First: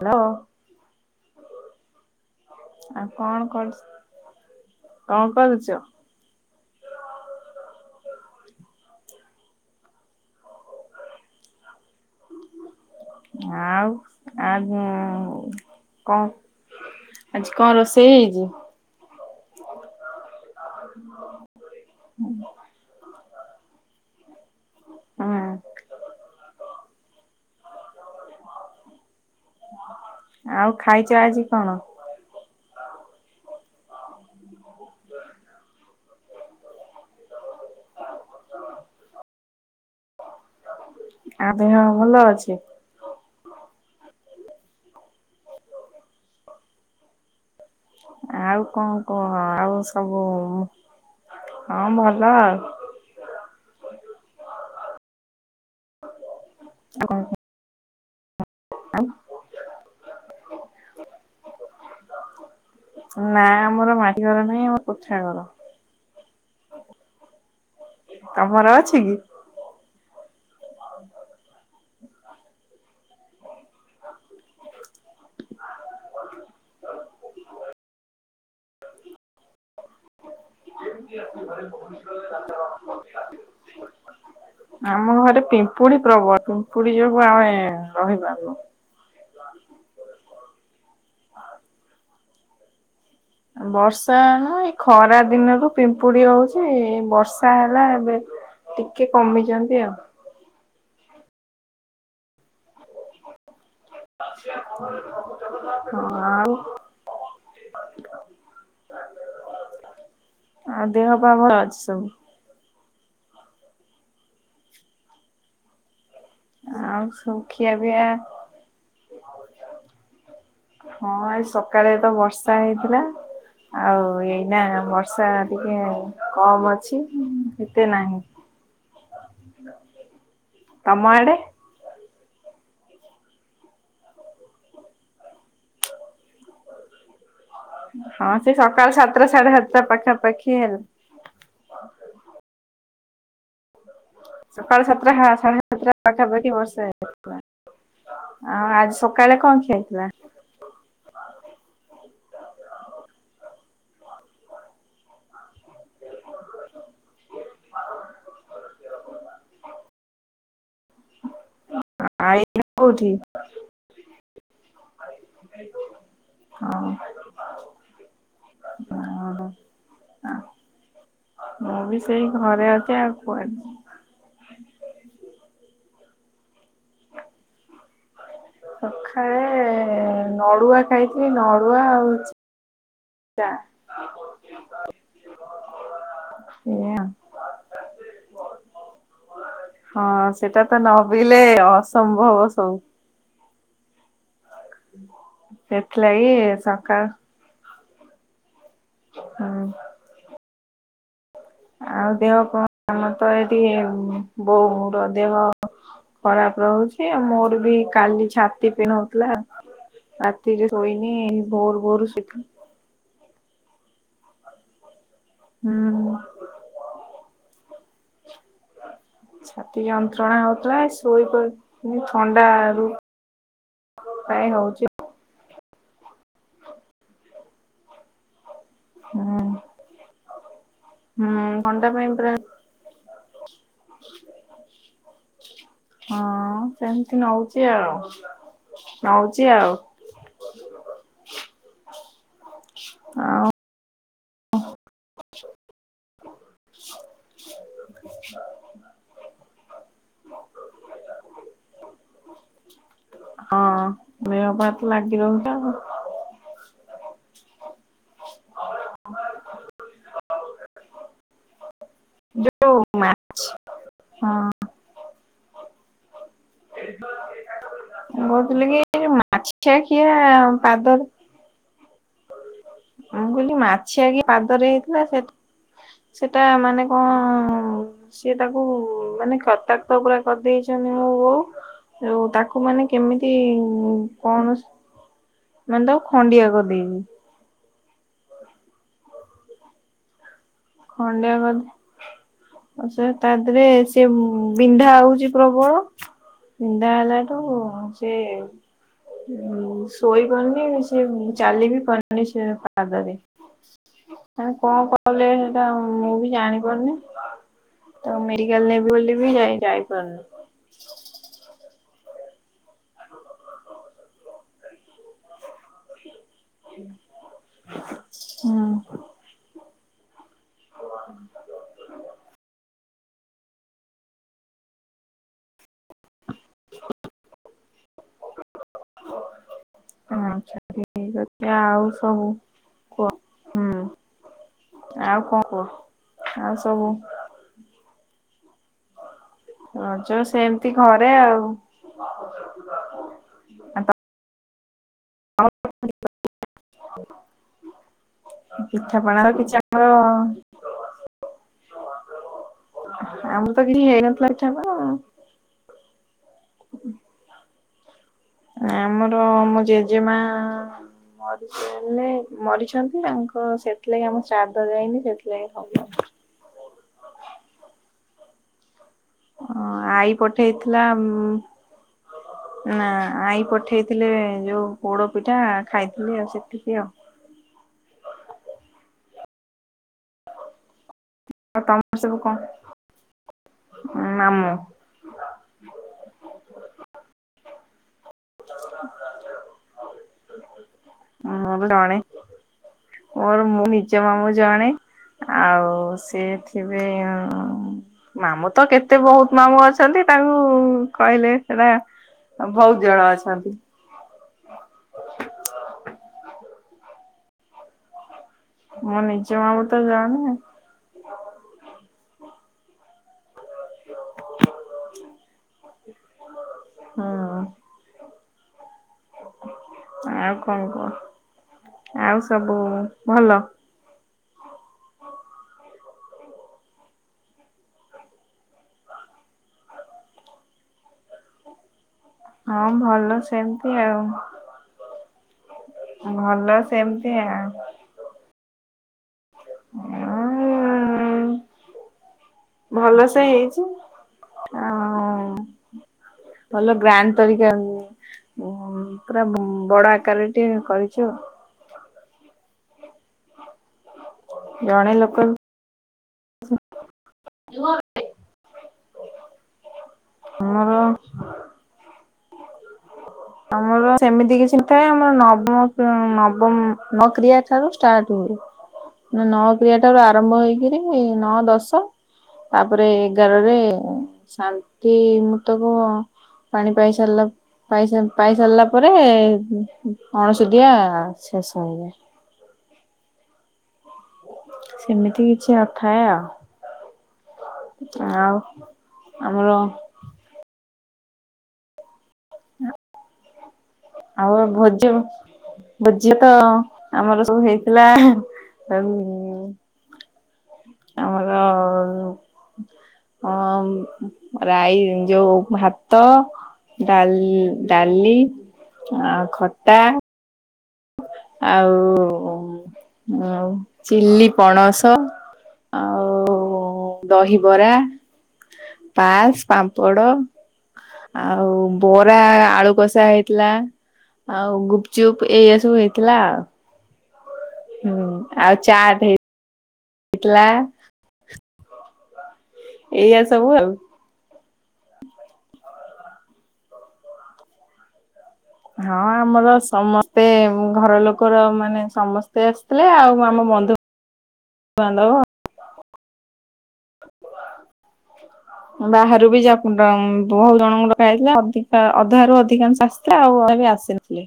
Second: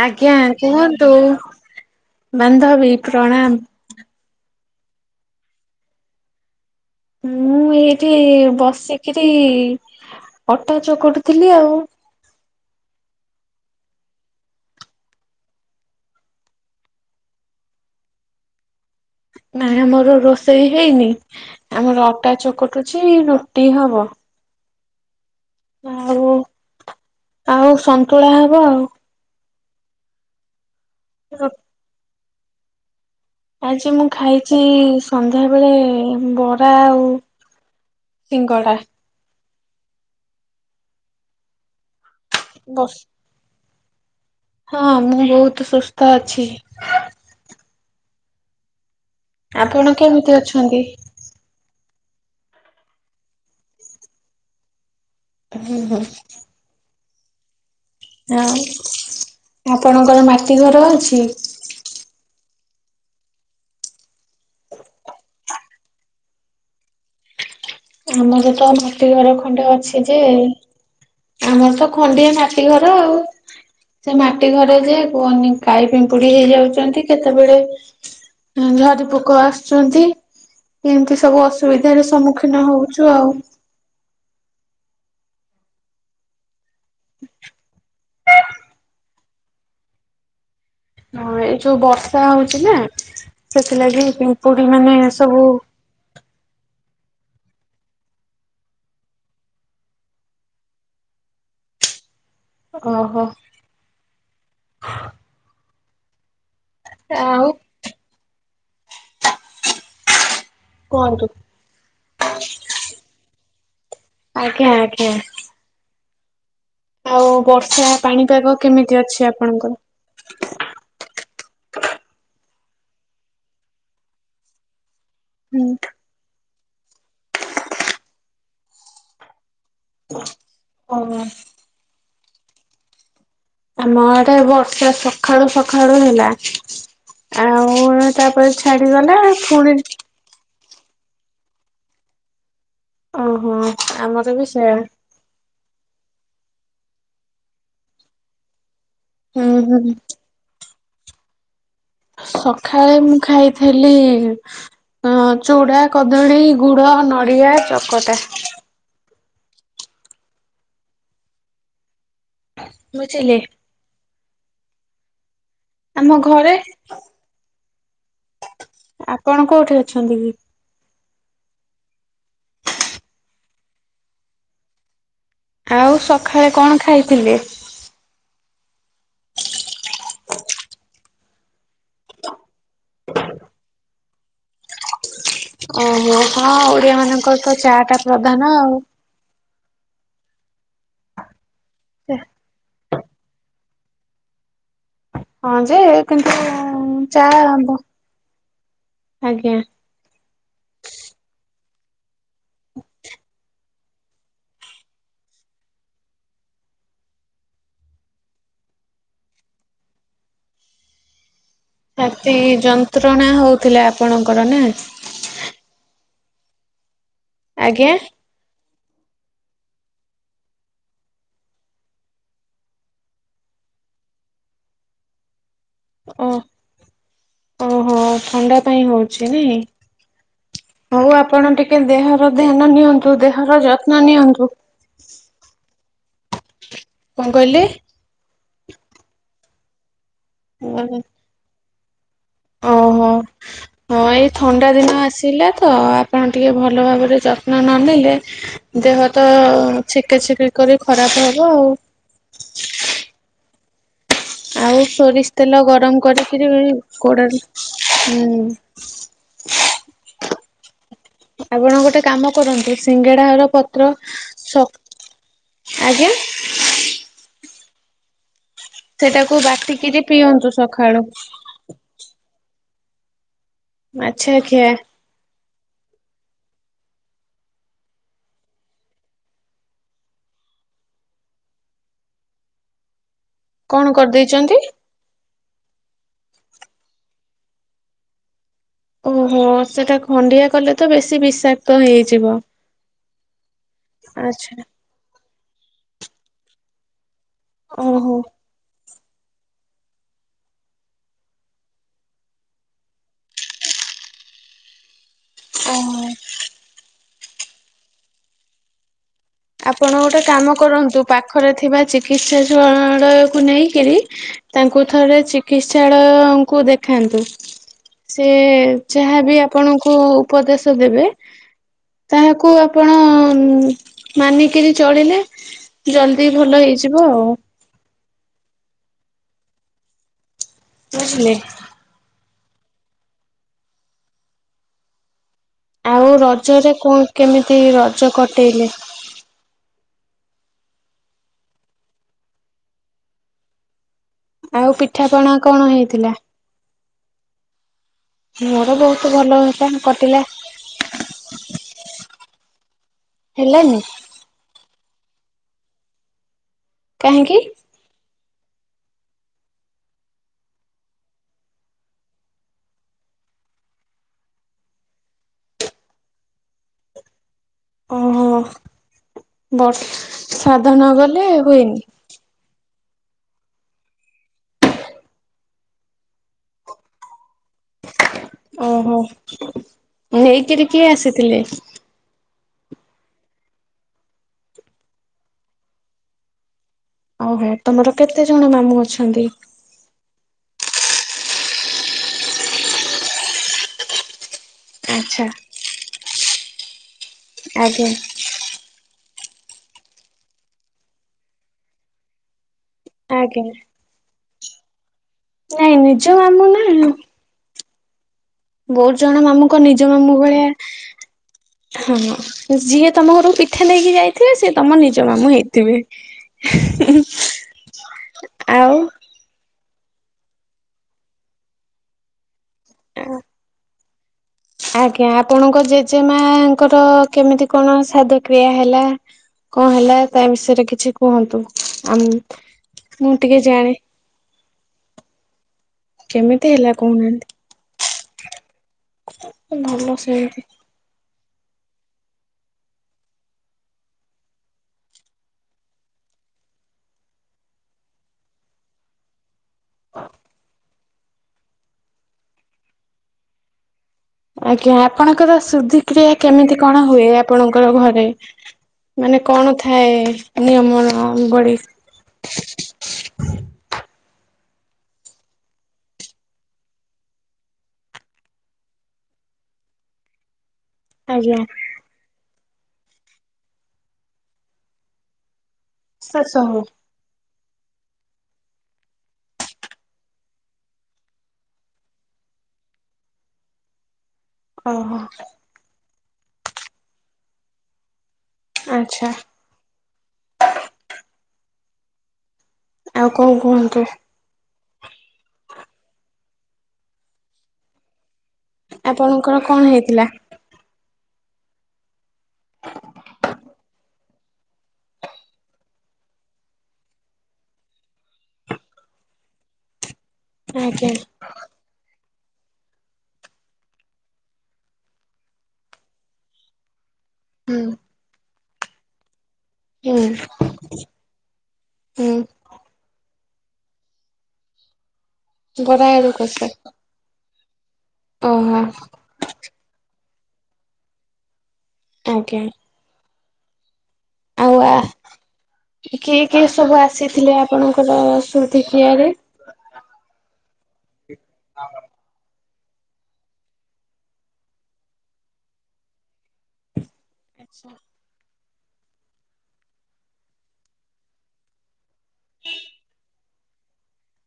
Hello କୁହନ୍ତୁ ବାନ୍ଧବୀ ଆଉ କଣ ପ୍ରଣାମ। କରୁ କଣ କରୁଛ? ମୁଁ ଏଇଠି ବସିକିରି ଅଟା ଚକଟୁଥିଲି ଆଉ। ଆଉ ଆଉ କ କଣ? ଆଜି କଣ ରୋଷେଇ ହେଇଛି? ନାଇଁ ଆମର ରୋଷେଇ ହେଇନି ଆମର ଅଟା ଚକଟୁଛି ରୁଟି ହବ। ହଁ। ଆଉ ଆଉ ସନ୍ତୁଳା ହବ ଆଉ। ଆଉ ଖାଇଛ ଆଜି କଣ? ଆଜି ମୁଁ ଖାଇଛି ସନ୍ଧ୍ୟାବେଳେ ବରା ଆଉ ସିଙ୍ଗଡ଼ା। ଆଉ ଦେହ ଭଲ ଅଛି? ବସ୍ ହଁ ମୁଁ ବହୁତ୍ ସୁସ୍ଥ ଅଛି। ଆଉ କଣ? କୁହ ଆଉ ଆପଣ ସବୁ କେମିତି ଅଛନ୍ତି? ହଁ ଭଲ ଆଉ, ହୁଁ-ହୁଁ, ଆଉ କଣ କ? ହଁ ଆପଣଙ୍କର ମାଟି ଘର ଅଛି? ନା ଆମର ମାଟି ଘର ନାହିଁ ଆମର କୋଠା ଘର। ଆମର ତମର ତ ଅଛି ମାଟି କି? ଘର ଖଣ୍ଡେ ଅଛି ଯେ, ଆମର ତ ଖଣ୍ଡିଆ ମାଟି ଘର ଆଉ, ସେ ମାଟି ଘରେ ଯେ କୁହନି କାଇଁ ପିମ୍ପୁଡି ହେଇ ଯାଉଛନ୍ତି କେତେବେଳେ, ହୁଁ ଝରି ପୋକ ଆସୁଛନ୍ତି ଏମିତି ସବୁ ଅସୁବିଧାରେ ସମ୍ମୁଖୀ ଆମ ଘରେ ପିମ୍ପୁଡି ପ୍ରବଳ, ପୁରୀ ଯିବାକୁ ଆମେ ରହିବା କୁ, ହଁ ଏଇ ଯୋଉ ବର୍ଷା ହଉଛି ନା ସେଥିଲାଗି ବର୍ଷା ନୁହଁ ପିମ୍ପୁଡି ଏଇ ମାନେ ଖରା ସବୁ, ଦିନରୁ ପିମ୍ପୁଡି ହଉଛି ବର୍ଷା ହେଲା ଏବେ ଟିକେ କମିଛନ୍ତି ଆଉ, ଓହୋ, ଅଁ ଆ, ଆଉ, ଆଉ ଦେହ କୁହନ୍ତୁ। ପା ଭଲ ଅଛି ସବୁ? ଆଜ୍ଞା-ଆଜ୍ଞା, ଆଉ ସବୁ ଖିଆ ବର୍ଷା ପିଆ ପାଣିପାଗ କେମିତି ଅଛି ଆପଣଙ୍କର? ହଁ ଏ ସକାଳେ ତ ବର୍ଷା ହେଇଥିଲା ଆଉ ଏଇନା ବର୍ ଷା ଟିକେ କମ୍ ଅଛି ଏତେ ନାହିଁ, ତମ ହଉ, ଆଡେ ଆମ ଆଡ଼େ ବର୍ଷା ସଖାଳୁ-ସଖାଳୁ ହେଲା, ଆଉ ହଁ ତାପରେ ସେ ସକାଳୁ ଛାଡିଗଲା ସାତଟା ସାଢ଼େ ପୁଣି ସାତଟା ପାଖାପାଖି ହେଲ୍ ଓହୋ ଆମର୍ ସକାଳୁ ସାତଟା ସାଢ଼େ ସାତଟା ପାଖାପାଖି ବର୍ଷା ହେଇଥିଲା ଆଉ ଆଜ୍ ସ କାଳେ ହୁଁ କଁ ହୁଁ ଖିଆଯାଇଥିଲା? ସକାଳେ ମୁଁ ଖାଇଥିଲି, ହୁଁ ଚୁଡ଼ା, କଦଳୀ, ଗୁଡ଼, ନଡ଼ିଆ, ଚକଟା, ଏଇନା କୋଉଠି? ବୁଝିଲେ। ଆମ ଘରେ ହଁ ଓହୋ ଆପଣ କୋଉଠି ଅଛନ୍ତି କି? ମୁଁ ସେଇ ଘରେ ଅଛି ଆଉ କୁଆଳେ, ଆଉ ସକାଳେ କଣ ଖାଇଥିଲେ।? ସକାଳେ ନଡ଼ୁଆ ଟାଇପି ନଡ଼ୁଆ ଟାଇପି ଆଉ ଛି ଜା, ଓହୋ ହଁ ଓଡିଆ ମାନଙ୍କର ତ ଚା ଟା ପ୍ରଧାନ ଆଉ, ହଁ ସେଇଟା ତ ନପିଇଲେ ଅସମ୍ଭବ ସବୁ, ହଁ ଯେ ସେଥିଲାଗି କିନ୍ତୁ ମୁଁ ସକାଳ ଚା ପ ଆଜ୍ଞା, ହୁଁ ଆଉ ଦେହ କଣ ଆମର ତ ଏଠି ବହୁର ଦେହ, ଖରାପ୍ ରହୁଛି ଆଉ ମୋର ବି କାଲି ଛାତି ପେନ୍ ହଉଥିଲା, ରାତି ରେ ଶୋଇନି, ଭୋରୁ ଭୋରୁ ଛାତି ଶୋଇଥିଲି ଯନ୍ତ୍ରଣା ହଉଥିଲା ଆପଣଙ୍କର ନା? ହୁଁ, ଆଜ୍ଞା? [inaudible] ଛାତି ଯନ୍ତ୍ରଣା ହଉଥିଲା ଶୋଇ ପଡ଼ିଥିନି ଥଣ୍ଡା ରୁ କାଇଁ ହଉଛି ଓ ଓହୋ ଥଣ୍ଡା ପାଇଁ ହୁଁ ହଉଛି ନାଇଁ। ହଉ ଆପଣ ହୁଁ ଟିକେ ଥଣ୍ଡା ପାଇଁ ଦେହର ପୁରା ଧ୍ୟାନ ନିଅନ୍ତୁ ଦେହର ଯତ୍ନ ନିଅନ୍ତୁ। ହଁ ସେମିତି କଣ କହିଲେ? ନଉଛି ଆଉ ନଉଛି ଆଉ। ହୁଁ ଆଉ ହଁ ଏଇ ଥଣ୍ଡା ଦିନ ଆସିଲା ତ ଆପଣ ଟିକେ ଭଲ ଭାବରେ ଯତ୍ନ ନ ନେଲେ। ଦେହ ତ ଛିକେ ଛିକେ କରି ଖରାପ ହବ ଆଉ। ହଁ ଦେହ ପା ଆଉ ତ ଲାଗି ସୋରିଷ୍ ରହୁଛି ତେଲ ଆଉ ଗରମ କରିକିରି। ଗୋଡ଼ରେ ହୁଁ ଆପଣ ଗୋଟେ କାମ କରନ୍ତୁ ଯୋଉ ସିଙ୍ଗେଡା ମାଛ ହର ପତ୍ର ହଁ ଆଜ୍ଞା। ମୁଁ କହୁଥିଲି କି ସେଟାକୁ ମାଛିଆ ବାଟିକିରି ଖିଆ ପିଅନ୍ତୁ ସକାଳୁ ପାଦର ମୁଁ କହିଲି ମାଛିଆ କି ପାଦରେ ହେଇଥିଲା ସେଠା ସେଟା ମାନେ କଣ ସିଏ ତାକୁ ମାନେ କ୍ରତାକ୍ତ ପୁରା କରିଦେଇଛନ୍ତି ମୋ ବୋଉ ଆଉ ତାକୁ। ତାକୁ ମାନେ କେମିତି କଣ କଣ କରିଦେଇଛନ୍ତି? ମାନେ ତାକୁ ଖଣ୍ଡିଆ କରିଦେଇଛି। ଓହୋ ସେଟା ଖଣ୍ଡିଆ କଲେ ତ ବେଶୀ ଖଣ୍ଡିଆ ବିଷାକ୍ତ ହେଇଯିବ। କରିଦେଲି ସେ ତା ଦିରେ ସେ ଆଚ୍ଛା ବିନ୍ଧା ହେଉଛି। ପ୍ରବଳ ବିନ୍ଧା ହେଲାଠୁ ସେ ଓହୋ। ଶୋଇ ପାରୁନି କି ଚାଲିପାରୁନି ସେ ପାଦରେ, ଆ କଣ କଲେ? ତା ଓହୋ। ମୁଁ ବି ଜାଣିପାରୁନି ତାକୁ ମେଡ଼ିକାଲ ନେବି ବୋଲି ବି ଯାଇ ଆପଣ ଗୋଟେ ଯାଇପାରୁନି କାମ କରନ୍ତୁ ପାଖରେ ଥିବା ଚିକିତ୍ସାଳୟକୁ ନେଇକିରି ତାଙ୍କୁ ଥରେ ଚିକିତ୍ସାଳୟ କୁ ଦେଖାନ୍ତୁ ସେ ହୁଁ ଯାହାବି ଆପଣଙ୍କୁ ଉପଦେଶ ଦେବେ ତାହାକୁ ଆପଣ ମାନିକିରି ଚଳିଲେ ଜଲଦି ଭଲ ହେଇଯିବ ଆଉ ଆଚ୍ଛା ଠିକ୍ ବୁଝିଲେ। ଅଛି ଆଉ ସବୁ। କୁହ ହୁଁ ଆଉ କଣ କୁହ। ଆଉ ରଜରେ କଣ କେମିତି ରଜ କଟେଇଲେ। ରଜ ସେମିତି ଘରେ ଆଉ, ପ [unintelligible] [inaudible] [inaudible] ଆଉ ପିଠାପଣା କଣ ହେଇଥିଲା। ମୋର ବହୁତ ପିଠାପଣା ଭଲ କିଛି ହେଲା ଆମର କଟିଲା ଆମ ତ ହେଲାନି କିଛି ହେଇନଥିଲା ପିଠା ପଣା କାହିଁକି? ଆମର ଆମ ଜେଜେମା ମରିଥିଲେ, ମରିଯାଇଛନ୍ତି ତାଙ୍କ ସେଥିଲାଗି ଆମ ଶ୍ରାଦ୍ଧ ଯାଇନି ସେଥିଲାଗି ହବନି। ଓହୋ ବର୍ଷ ଆଈ ଶ୍ରାଦ୍ଧ ପଠେଇଥିଲା ନଗଲେ ହୁଏନି। ନା ଆଈ ପଠେଇଥିଲେ ଯୋଉ ପୋଡ ପିଠା ଖାଇଥିଲି ଆଉ ସେତିକି ଆଉ। ହ [unintelligible] ଓହୋ ନେଇକିରି କିଏ ଆସିଥିଲେ। ତମର ସବୁ କଣ ମାମୁଁ ଓହୋ ତମର କେତେ ଜଣ ମାମୁଁ ଅଛନ୍ତି? ଆମର ଜଣେ ଆଉ ମୁଁ ନିଜ ନିଜ ମାମୁଁ ଜଣେ ଆଚ୍ଛା ଆଉ ସେ ଥିବେ ଆଜ୍ଞା। ମାମୁଁ ତ କେତେ ବହୁତ ମାମୁଁ ଅଛନ୍ତି ତାଙ୍କୁ କହିଲେ ସେଟା ବହୁତ ଜଣ ଆଜ୍ଞା। ଅଛନ୍ତି। ନାଇଁ ନିଜ ମାମୁ ନା। ବହୁତ ମୋ ଜଣ ନିଜ ମାମୁଁଙ୍କ ମାମୁଁ ତ ନିଜ ମାମୁ ଜଣେ ଭଳିଆ ହଁ ହଁ ସିଏ ତମ ଘରକୁ [unintelligible] ମିଠା ନେଇକି ଯାଇଥିବେ ଯେ ସେ ତୁମ ନିଜ ମାମୁଁ ହେଇଥିବେ। ହୁଁ ଆଉ ଆଉ କଣ କୁହ ଆଉ ସବୁ ଭଲ। ଆଜ୍ଞା ଆପଣଙ୍କ ଜେଜେମାଙ୍କର କେମିତି କଣ ଶାଦ୍ଧକ୍ରିୟା ହେଲା। କଣ ହେଲା ତା ବିଷୟରେ କିଛି କୁହନ୍ତୁ ଆମକ ହଁ ଭଲ ସେମତି ଆଉ। କେମିତି ଭଲ ହେଲା ସେମତି କହୁନାହାନ୍ତି ଆଉ। ଭଲ ସେମିତି ଉଁ ଭଲସେ ହେଇଛି ଆଉ। ଭଲ ଗ୍ରାଣ୍ଡ ତରିକା ରେ ପୁରା ଉଁ ବଡ଼ ଆକାରରେ ଟିକେ କରିଛୁ। ଆଜ୍ଞା ଜଣେ ଲୋକ ଆପଣଙ୍କର ଶୁଦ୍ଧିକ୍ରିୟା କେମିତି କଣ ହୁଏ ଆପଣଙ୍କର ଘରେ ମାନେ କଣ ଥାଏ ଆମର ନିୟମ ଭଳି ଆମର ସେମିତି କିଛି ଥାଏ ଆମର ନବମ ନବମ ନ କିୟା ଠାରୁ ଷ୍ଟାର୍ଟ ହୁଏ। ନଅକ୍ରିୟା ଟା ରୁ ଆରମ୍ଭ ହେଇକିରି [unintelligible] ଆଜ୍ଞା। ନଅ ଦଶ ତାପରେ ଏଗାରରେ ଶାନ୍ତି ମୂତ ଭତକୁ ଶେଷ ହଉ ପାଣି ପାଇସାରିଲା ପାଇସାର ପାଇସାରିଲା ପରେ ଅଣସଟିଆ ଶେଷ ହେଇଯାଏ। ଓହୋ ସେମିତି କିଛି ନଥାଏ ଆଉ ଆଉ। ଆଚ୍ଛା ଆମର ହଁ। ଆଉ କଣ କୁହନ୍ତୁ। ଆଉ ଭୋଜ ଭୋଜି ତ ଆମର ସବୁ ହେଇଥିଲା। ଆପଣଙ୍କର କଣ ହେଇଥିଲା? ଆମର ଅ ରାଇ ଯୋଉ ଭାତ ଡାଲ ଡାଲି ଆ ଖଟା ଆଜ୍ଞା। ଆଉ ଆ ଚିଲି ପଣସ ଆଉ। ହୁଁ। ଦହିବରା ପାସ ପାମ୍ ପଡ ହୁଁ ଆଉ ବରା ହୁଁ ଆଳୁ କସ ସା ହେଇଥିଲା ଆଉ ଗୁ୍ ଚୁପ୍ ଏ। ଗଡ଼ାଇରୁ କସ। ହୁଁ ଆଉ ଚାଟ୍ ହେଇ ଥିଲା। ଆଜ୍ଞା। ଏଇଆା ସବୁ ଆଉ। ଆଉ ଆ କିଏ କିଏ ସବୁ ଆସିଥିଲେ ଆପଣଙ୍କର ହଁ ସୁଧିକିଆରେ? ଆମର ସମସ୍ତେ ଘର ଲୋକର ମାନେ ସମସ୍ତେ। ତ ଆସିଥିଲେ ଆଉ ଆମ ବନ୍ଧୁ ବାନ୍ଧବ। ଆଛା। ହ ବାହାରୁ ବି ଯା ବହୁତ ଜଣଙ୍କ ଲୋକ ହେଇଥିଲା ଅଧିକା ଅଧାରୁୁ ଅଧିକାଂ। ଆଉ ଅ ଆସିଥିଲେ।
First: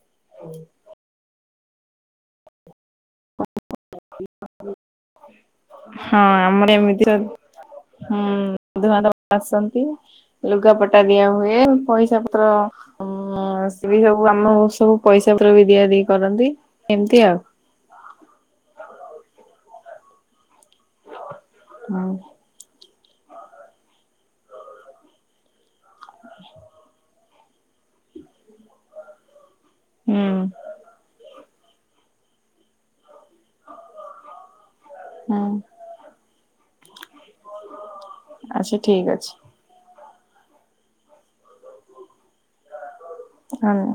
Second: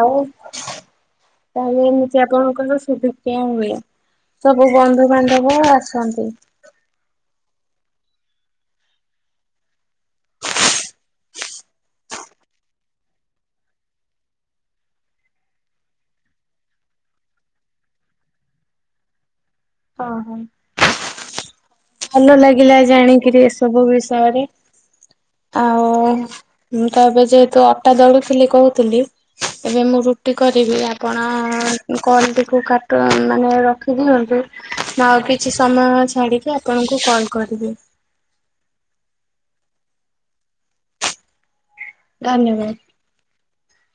ଆଉ ତାହେଲେ ଏମିତି ଆପଣଙ୍କର ସବୁ। କେଁ ସବୁ ବନ୍ଧୁବାନ୍ଧବ ହଁ ଆସନ୍ତି। ଆମର ଏମିତି। ହୁଁ ବନ୍ଧୁ ବାନ୍ଧବ ଆସନ୍ତି। ଲୁଗାପଟା ଦିଆ ହୁଏ ପଇସା ପତ୍ର ଉ ହଁ ସ ବି ସବୁ ଆମ ସବୁ ପଇସା ପତ୍ର ବି ଦିଆ ଦି କରନ୍ତି ଏମିତି ଆଉ। ହଁ ହଁ। ହଁ ଭଲ ଲାଗିଲା ଜାଣିକିରି ଏସବୁ ବିଷୟରେ। ଆଉ ମୁଁ ତ ଏବେ ଯେହେତୁ ଅଟା ଦଳୁଥିଲି କହୁଥିଲି। ଏବେ ମୁଁ ହୁଁ ରୁଟି କରିବି ଆପଣ କଲ୍ ଟିକୁ କାଟି ମାନେ ରଖିଦିଅନ୍ତୁ ମୁ ଆଉ ହୁଁ କିଛି ସମୟ ଛାଡ଼ିକି ଆପଣଙ୍କୁ କଲ୍ କରିବି। ଆଛା ଠିକ ଅଛି। ଧନ୍ୟବାଦ। ହଁ